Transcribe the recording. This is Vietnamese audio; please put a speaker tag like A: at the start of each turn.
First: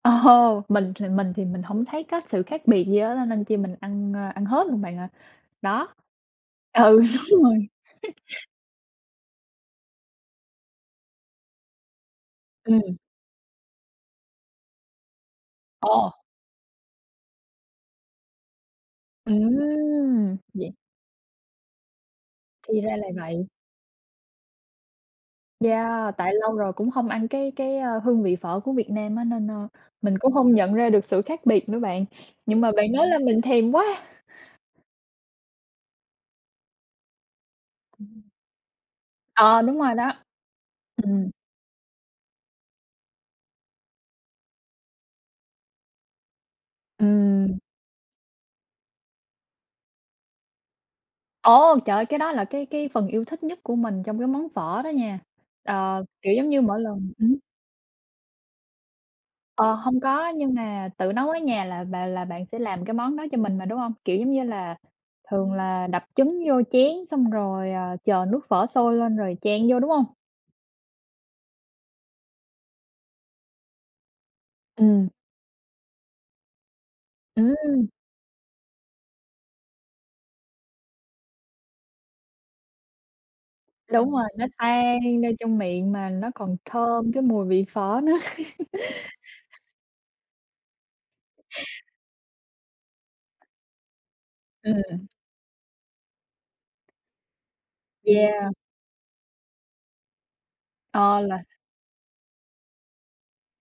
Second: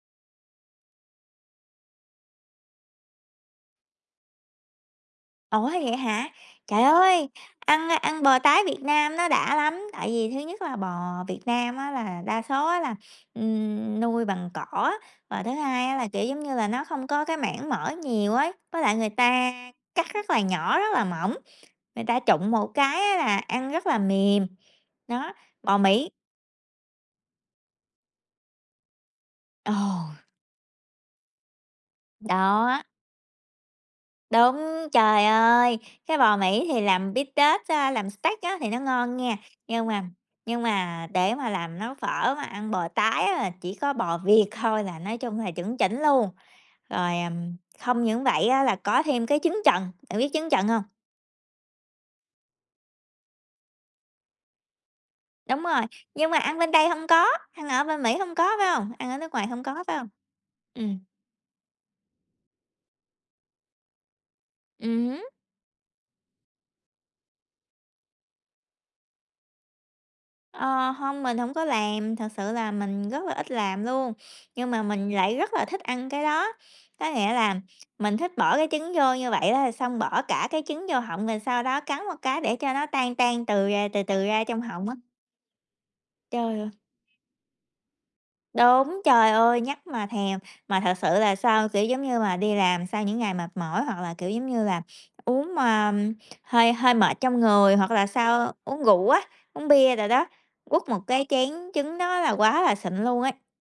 A: Ồ, mình thì mình thì mình hổng thấy có sự khác biệt gì á, nên nên chi mình ăn, ơ, ăn hết luôn bạn ạ.
B: Ủa, hay
A: Đó
B: vậy hả? Trời
A: ừ,
B: ơi!
A: đúng rồi.
B: Ăn ăn bò tái Việt Nam nó đã lắm. Tại vì thứ nhất là bò Việt Nam á là đa số á
A: Ừm.
B: là, ừm, nuôi bằng cỏ, và thứ hai á là,
A: Ồ.
B: kiểu, giống như là nó không có cái mảng mỡ nhiều ấy, với lại người ta cắt rất
A: Ừm!
B: là
A: Vậy
B: nhỏ, rất là mỏng, người ta trụng một
A: Thì ra
B: cái
A: là
B: á là
A: vậy.
B: ăn rất là mềm. Đó, bò Mỹ
A: Yeah, tại lâu rồi cũng hông ăn cái cái, a, hương vị phở của Việt Nam á nên, a, mình
B: Ồ!
A: cũng hông nhận ra được sự khác biệt nữa bạn, nhưng mà
B: Đó!
A: bạn nói làm mình thèm quá.
B: Đúng, trời ơi, cái bò Mỹ thì làm bít tết á, làm steak á thì nó ngon nghe,
A: Ờ, đúng
B: nhưng
A: rồi
B: mà
A: đó.
B: nhưng mà
A: Ừm.
B: để mà làm nấu phở mà ăn bò tái á là chỉ có bò Việt thôi là nói chung là chuẩn chỉnh luôn. Rồi, ừm,
A: Ừm.
B: không những vậy á là có thêm cái trứng chần, bạn biết trứng chần hông?
A: Ồ! Trời ơi, cái đó là cái cái phần yêu thích nhất của mình trong cái món phở đó nha.
B: Đúng rồi,
A: Ờ,
B: nhưng
A: kiểu
B: mà
A: giống
B: ăn
A: như,
B: bên
A: mỗi
B: đây hông
A: lần
B: có,
A: ừm.
B: ăn ở bên Mỹ hông có, phải hông? Ăn ở nước ngoài hông
A: Ờ,
B: có, phải
A: hông
B: hông?
A: có, nhưng mà
B: Ừm.
A: tự nấu ở nhà là bà là bạn sẽ làm cái món đó cho mình mà, đúng hông? Kiểu giống như là,
B: Ừm hứm.
A: thường là đập trứng vô chén xong rồi, ờ, chờ nước phở sôi lên rồi chan vô, đúng hông?
B: Ờ, hông, mình hổng có làm, thật sự là mình rất là ít làm luôn, nhưng mà
A: Ừm.
B: mình lại rất là thích ăn cái đó, có nghĩa là
A: Ừm.
B: mình thích bỏ cái trứng vô như vậy đó rồi xong bỏ cả cái trứng vô họng, rồi sau đó cắn một cái để cho nó tan tan từ ra từ
A: Đúng rồi,
B: từ ra
A: nó
B: trong họng á.
A: tan ra trong miệng mà nó còn
B: Trời ơi!
A: thơm cái mùi vị phở nữa.
B: Đúng, trời ơi, nhắc mà thèm. Mà thật sự là sau kiểu giống như mà, đi làm sau những ngày mệt mỏi hoặc là, kiểu giống như là,
A: Ừm.
B: uống mà hơi hơi mệt trong người, hoặc là
A: Yeah.
B: sau uống rượu á, uống bia đồ đó, quất một
A: Ờ,
B: cái
A: là
B: chén trứng đó là quá là xịn luôn ấy!